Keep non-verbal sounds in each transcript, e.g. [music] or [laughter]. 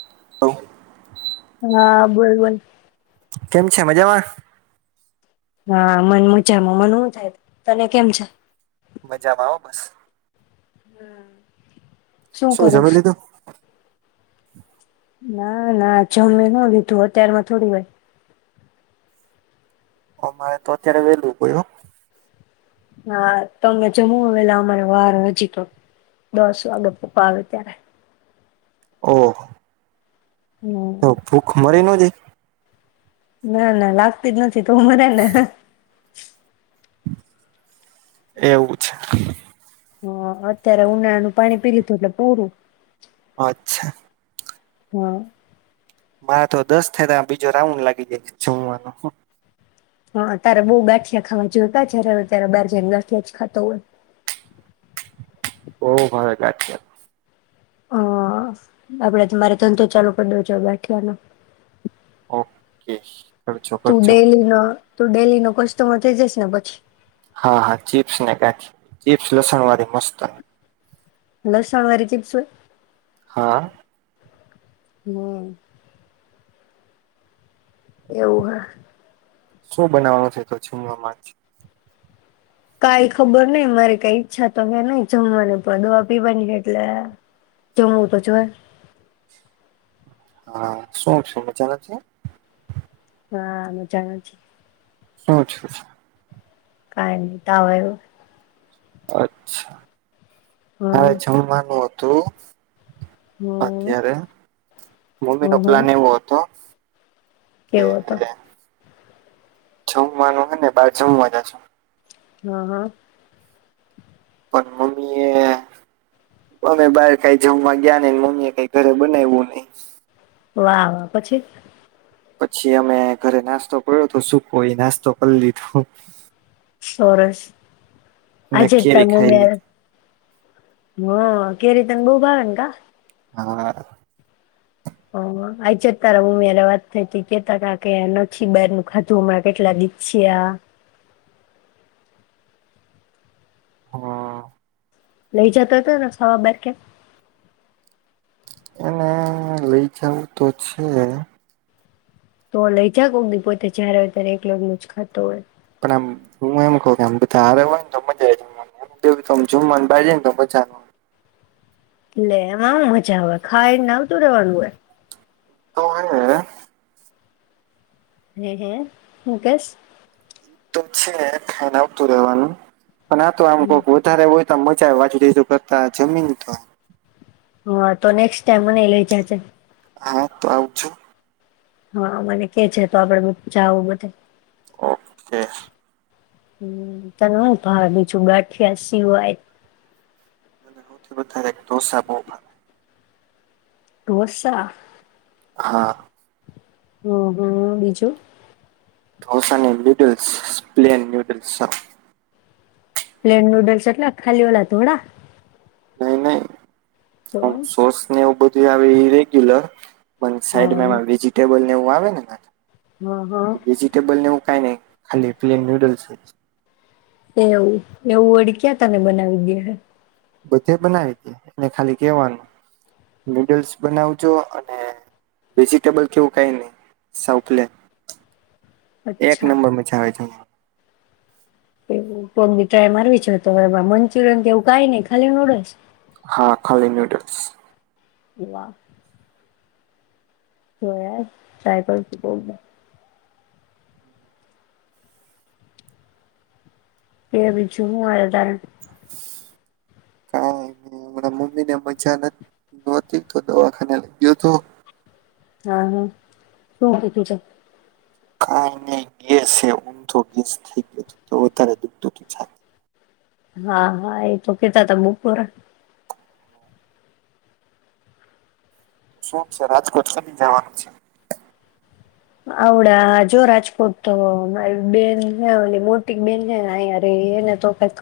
[inaudible] હા બોલ બોલ. કેમ છે, મજામાં. હા મન મજામાં મને હું થાય, તને કેમ છે. મજામાં ઓ બસ. હમ્મ. શું જમી લીધું. [inaudible] ના ના જમી ના લીધેના લીધું અત્યારમાં થોડી વાય અમારે તો અત્યારે હવે લોકો [unintelligible] હા તમે જમુ વેલા અમારે વાર હજી તો દસ વાગે પપ્પા આવે ત્યારે. ઓ. તો હમ ભૂખ મરી [unintelligible] ના ના લાગતી જ નથી. [unintelligible] [inaudible] [inaudible] એવું છે. હ અત્યારે ઉનાળાનું પાણી પી લીધું એટલે પૂરું. અચ્છા. હા. મારા તો દસ થાય તો બીજો રાઉન્ડ લાગી ગઈ જમવાનો. હા તારે બો ગાઠિયા ખાવા જોતા જ્યારે ત્યારે બાર જઈને ગાઠિયા જ ખાતો હોય. બો ભાવે ગાંઠીયા. હા આપડે તમારે ધંધો ચાલુ કરી દેવો જોઈએ ગાંઠિયાનો. ઓકે તું [unintelligible] ડેલી નો તું ડેલી નો કસ્ટમર થઈ જસ ને પછી. હા હા ચીપ્સ ને ગાંઠિયા, ચીપ્સ લસણ વાળી મસ્ત. લસણ વાળી ચિપ્સ હોય? હા. [unintelligible] એવું હ. શું બનાવાનું છે તો પછીના મેચ. કાઈ ખબર નઈ મારી કઈ ઈચ્છા તો નઈ જમવાની પણ દવા પીવાની એટલે જમવું તો જોય. હા શું છે મજામાં નથી? હા એને જાણો છો. શું થતું છે? કઈ નહી તાવ આવ્યો. અચ્છા. આજ હમ જમવાનું હ તો હમ અત્યારે મમ્મી નો હમ હમ પ્લાન એવો હતો કે કેવો હતો? જમવાનું હે ને બાર જમવાના છે. હા હા. પણ મમ્મીએ વાવ પછી? પછી અમે ઘરે નાસ્તો પયડોતો સુકો, ઈ નાસ્તો કર લીધો. સોરસ. અને આજે કેરી તમ ખાઈ મેળ લીધી હ, કેરી તન બોવ ભાવે ન કા? હા. હ હ, આજે જ તારા મમ્મી હારે વાત થઈતી. કેતાતા કે નથી બારનું ખાધું હમણાં કેટલા દી થ્યા. હા. લઈ જાતા તા ને સવ બાર ક્યાંક? એને લઈ જાવું તો છે. તો લઈ જા કોક દી પોતે જ્યારે હોય ત્યારે એકલો એકલો જ ખાતો હોય. પણ આમ હું એમ કઉ કે અમ બધા હારે હોય ન તો મજા [unintelligible] જમવામ [inaudible] જમવા ન બાર જાય ન તો મજા લે એમાં હૂ મજા આવે, ખાઈ ને આવતું રેવાનું હોય. તો હેને હે. હે, હે, હૂ કેસ? તો છે ને, ખાયને આવતું રહેવાનું. પણ આ તો આમ કોક વધારે હોય આમ મજા આવે વાતુચીતું કરતા જમીન તો. હા તો, નેક્સ્ટ ટાઈમ મને ય લઈ જાજે. હા તો, આવજો. હા, મને કે જે તો, આપડે બ જાાવું બધે. ઓકે. હમ્મ, તને હૂ ભાવે બીજું ગાંઠિયા સિવાય? મને હવથી વધારે એક દોસા બોવ ભા. ઢોસા? હા. હમ્મ, હમ્મ, બીજું? ધોસા ને ન્યૂડલ્સ. પ્લેન ન્યૂડલ્સ આ. પ્લેન નૂડલ્સ એટલે ખાલી ઓલા ધોળા? નય, નય. તો અમ સોસ ને એવું બ તે આવે ઈ રેગ્યુલર. પણ હા. સાઈડમાં એમાં વેજિટેબલ ને એવું આવે ને નાખે. હા હા વેજીિટેબલ ને એવુ કાય નય, ખાલી પ્લેન નૂડલ્સ જ. એવું, એવું વડી ક્યા તને બનાવી દયે હે? બધે બનાવી દયે. એને ખાલી કહેવાનું, નૂડલ્સ બનાવજો અને વેજીિટેબલ કે એવું કાય નય, સાવ પ્લેન. એક અચ્છા નંબર મજા આવે જયે. કોક દી ટ્રાય મારવી જોયે તો [unintelligible] મંચુરિયન કે એવું કાય નય ખાલી નુડલ્સ? હા, ખાલી નૂડલ્સ. વા. તોય તઈ પણ શું બો કે બીજું હું હાલે તારે? કાય નઈ હમણાં મમ્મી ને મજા નહતી તો દવાખાને લઈ ગયો તો. હા હ શું કીધું તો? કાય નય ગેસ હે. ઊંધો ગેસ થઈ ગયો તો વધારે દુખતુતું છાતીમાં. હા હા એ તો કેતાતા બપોરે. શું છે રાજકોટ કેદી જવાનું છે? આવડા આ જો રાજકોટ તો મારી બેન હે ઓલી મોટી બેન હે આયા રે એ એને તો કઈક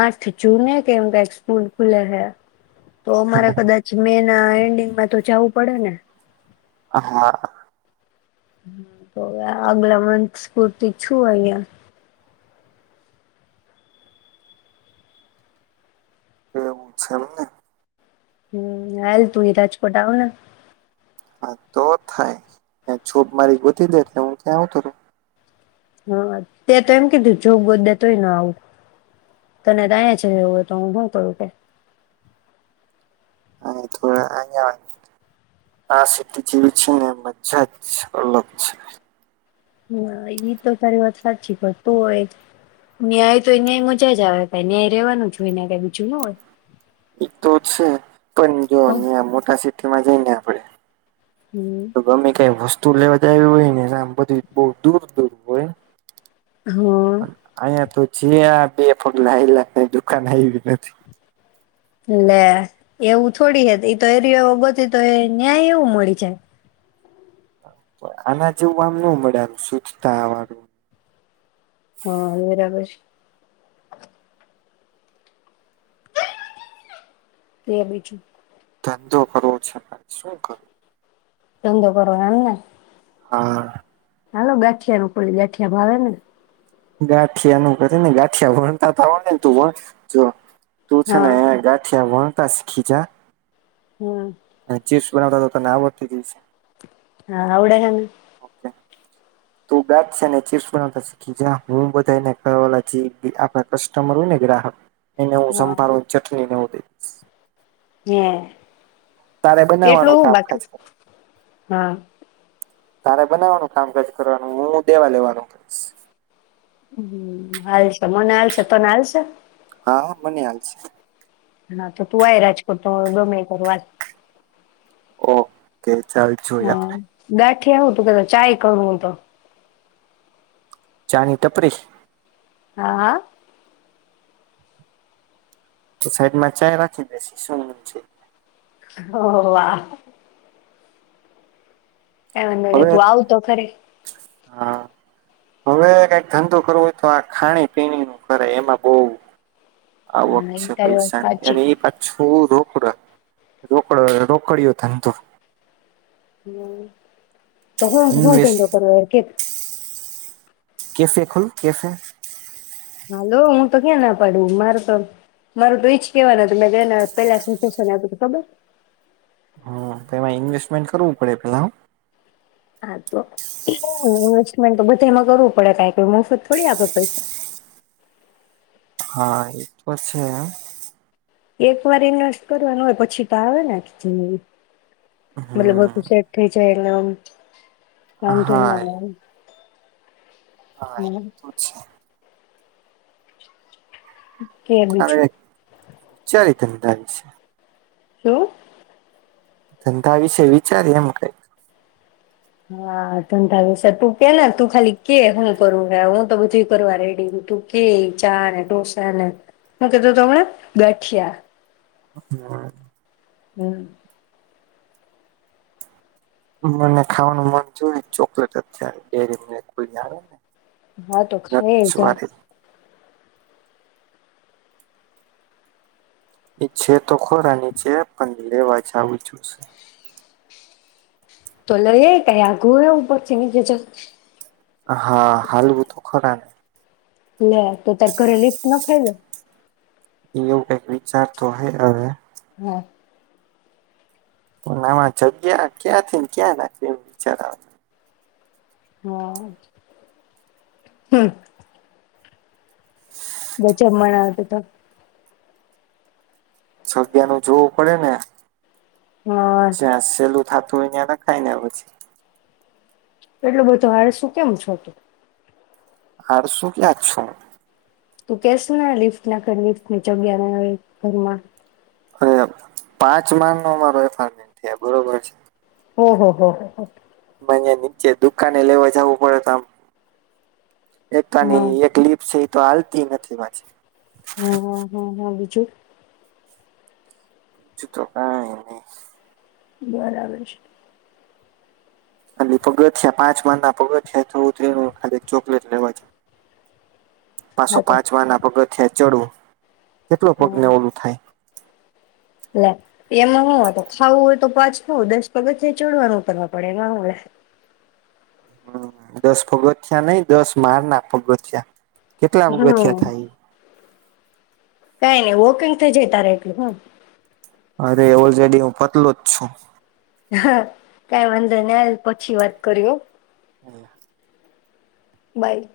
આઠ જૂને કેમ કઈક સ્કૂલ ખુલે હે. તો અમારે કદાચ મેન ના એન્ડિંગમાં તો જવું પડે ને. હ હ. તો આગલા મન્થ્સ પૂરતી છું અહિયાં. એ એવું છે એમ ને. હમ હાલ તુંય રાજકોટ આવને. હા તો થાય જોબ મારી ગોતી દે એટલે હું ત્યાં આવતો રવ. હા તે તો એમ કીધું જોબ ગોતદે તોય ન આવું. તને તો આયા જ છે રેવું હોય તો હું હું કરું કે. અ તો આયા આ સિટી જેવી છે ને મજા જ અલગ છે. હા ઈ તો તારી વાત સાચી. પણ તું હોય ન્યાય તો ન્યાય મજા જ આવે કઈ ન્યાય રેવાનું જ હોય ન્યાં કઈ બીજું ના હોય. એ તો છે પણ જો ત્યાં મોટા સિટીમાં જઈને પડે. હમ તો ગમે કય વસ્તુ તુઓ લેવાા જવી હોય ને પછી બધું બહ દૂર દૂર હોય. હા. જે આ બે પગલાં હાયલા નથી ને દુકાન આયવી નથી. એટલેે એવું થોડી હે તો ઈ તો એરિયો ગોતી તોય ન્યાય એવું મળી જાય. આના જેવું આમ ન મેળ આવે સ્વચ્છતાવાળું. હા બરાબર છે. કે બીજું. ધંધો કરવો છે પણ શું કરું? ધંધો કરવો એમ ને? હા. હાલો ગાઠિયાનું ઉપાડી લય ગાંઠિયા ભાવે ને? ગાંઠિયાનું કંઈક હે ને ગાંઠિયા વણતા તો આવડે ને તું વણ જો તું છે ને હા હે ગાંઠિયામાં કરતા શીખીજા. હમ. બનાવતા તો તને આવડતું જ હસે. હા આવડે હે ને. તું ગાંઠિયા ને ચીપ્સ બનાવતા શીખી જા. હું બધાયને કય ઓલા જી આપણા કસ્ટમર હોય ને ગ્રાહક. એને હું હા સંભારો ને ચટણી ને એવુ હમ. તારે બનાવવાનું કામકાજ હા તારે બનાવવાનું કામકાજ કરવાનું હું દેવા લેવાનું. હ હાલ છે મને હાલ છે તને હાલ છે? હા મને હાલ છે. હા તો તું આ રાજકોટ તો [unintelligible] ઓકે. ચાલ જોયે આપણે. કેવું હતું કે ચાય કરું હું તો ચાની ટપરી હા હા. તો સાઈડમાં ચાય રાખી બેસીસું વચ્ચે છે. ઓ વાવ. [unintelligible] હવે તું આવ તો ખરે. હા હવે કઈક ધંધો કરવો હોય તો આ ખાણી પીણીનું કરે એમાં બો આવક હા એ છે તારી વાત પૈસાની સાચી અને ઈ પાછું બો રોકડ રોકડ રોકડયો ધંધો હ. તો હુ હુ ઇન્વેસ્ટ ધંધો કરવો કે કેફે ખોલું કેફે. હાલો હું તો ક્યાં ના પાડું મારું તો મારું તો ઈજ કેવાનું હતું મેં પેલા [unintelligible] ખબર. હમ તો એમાં ઇન્વેસ્ટમેન્ટ કરવું પડે પેલા હ. [inaudible] ઇન્વેસ્ટમેન્ટ તો બધા એમાં કરવું પડે મોફત થોડી આપે પૈસા. હા એતો વાત છે હ. એક વાર ઇન્વેસ્ટ કરવાનું હોય પછી તો આવેને. [unintelligible] મતલબ હમ બધુ શેટ થઈ જાય. હા [unintelligible] [unintelligible] હા એ આવે તો છે. કે બીજું અરે [unintelligible] ધન [unintelligible] શું? ધંધા વિશે વિચારીએ એમ કઈક. હા ધંધા વિશે તું કે તું ખાલી કે હું કરું હું તો બધું કરવા રેડી તું કે ચા ને ઢોસાને હું કીધું તમે ગાઠિયા. હમ્મ. હમ્મ. મને ખાવાનું મન જોયું ચોકલેટ જ થાય ડેરીમિલક ની આવે ને. હા તો ખાયે નટ્સ જા. વાળી એ છે તો ખોરાની છે પણ લેવા જાવું જોઈશે. તો લઈ કાઈ આઘું ઉપરથી કેજ. હા હાલવું તો ખરા ને. લે તો તારે ઘરે લી ને ન ખાય લે. એવ કઈક વિચાર તો હ હવે. વા. નવા જગ્યા ક્યાંથી ને ક્યાં નાખી એ વિચાર આ હા હમ્મ. બચબ મણ આવત સગ્યા ન જોવું પડે ને. હા. થાથુંં હોય ન્યાં નાખાય ને પછી. એટલું બધું આળસુ કેમ છો તું? આળસુ ક્યાં છું? તું કેશ ને લિફ્ટ ના કર લફ ની જગ્યા હવે ઘરમાં. અરે પાંચ માન નો અમારો એપાર્ટમેન્ટ હે બરોબર છે. હહ હો. નીચે દુકાને લેવા જવું પડે તો આમ એક તો એની એક લિફટએય તો ચાલતી નથી પાછી. હ હ હા હા બીજું. બીજું તો. કાંઈ નઈ. બરાબર છે. ખાલી પગથિયાં છે પાંચ માડના ના પગથિયાં છે થોડું ત ખાલી ચોકલેટ લેવા છે. પાસો હા તો પાંચ વા ના પગથિયાં છોડું કેટલો હ પગને ઓલું થાય. લે એમાં હું હત ખાવું હોય તો પાછ હ દસ પગથિયાંય ચડવાનું કરવા પડે એમાં હું લે? હમ દસ પગથિયા નહી દસ માળણા પગથીયા. કેટલા હમ પગથિયા થાય ઈ? કઈ નઈ વોકિંગ થઈ જય તારે એટલું હું. અરે ઓલરેડી હું પતલો જ છું. હ કઈ વાંધો નઈ હાલ પછી વાત કરી હો. એ હ. બાય.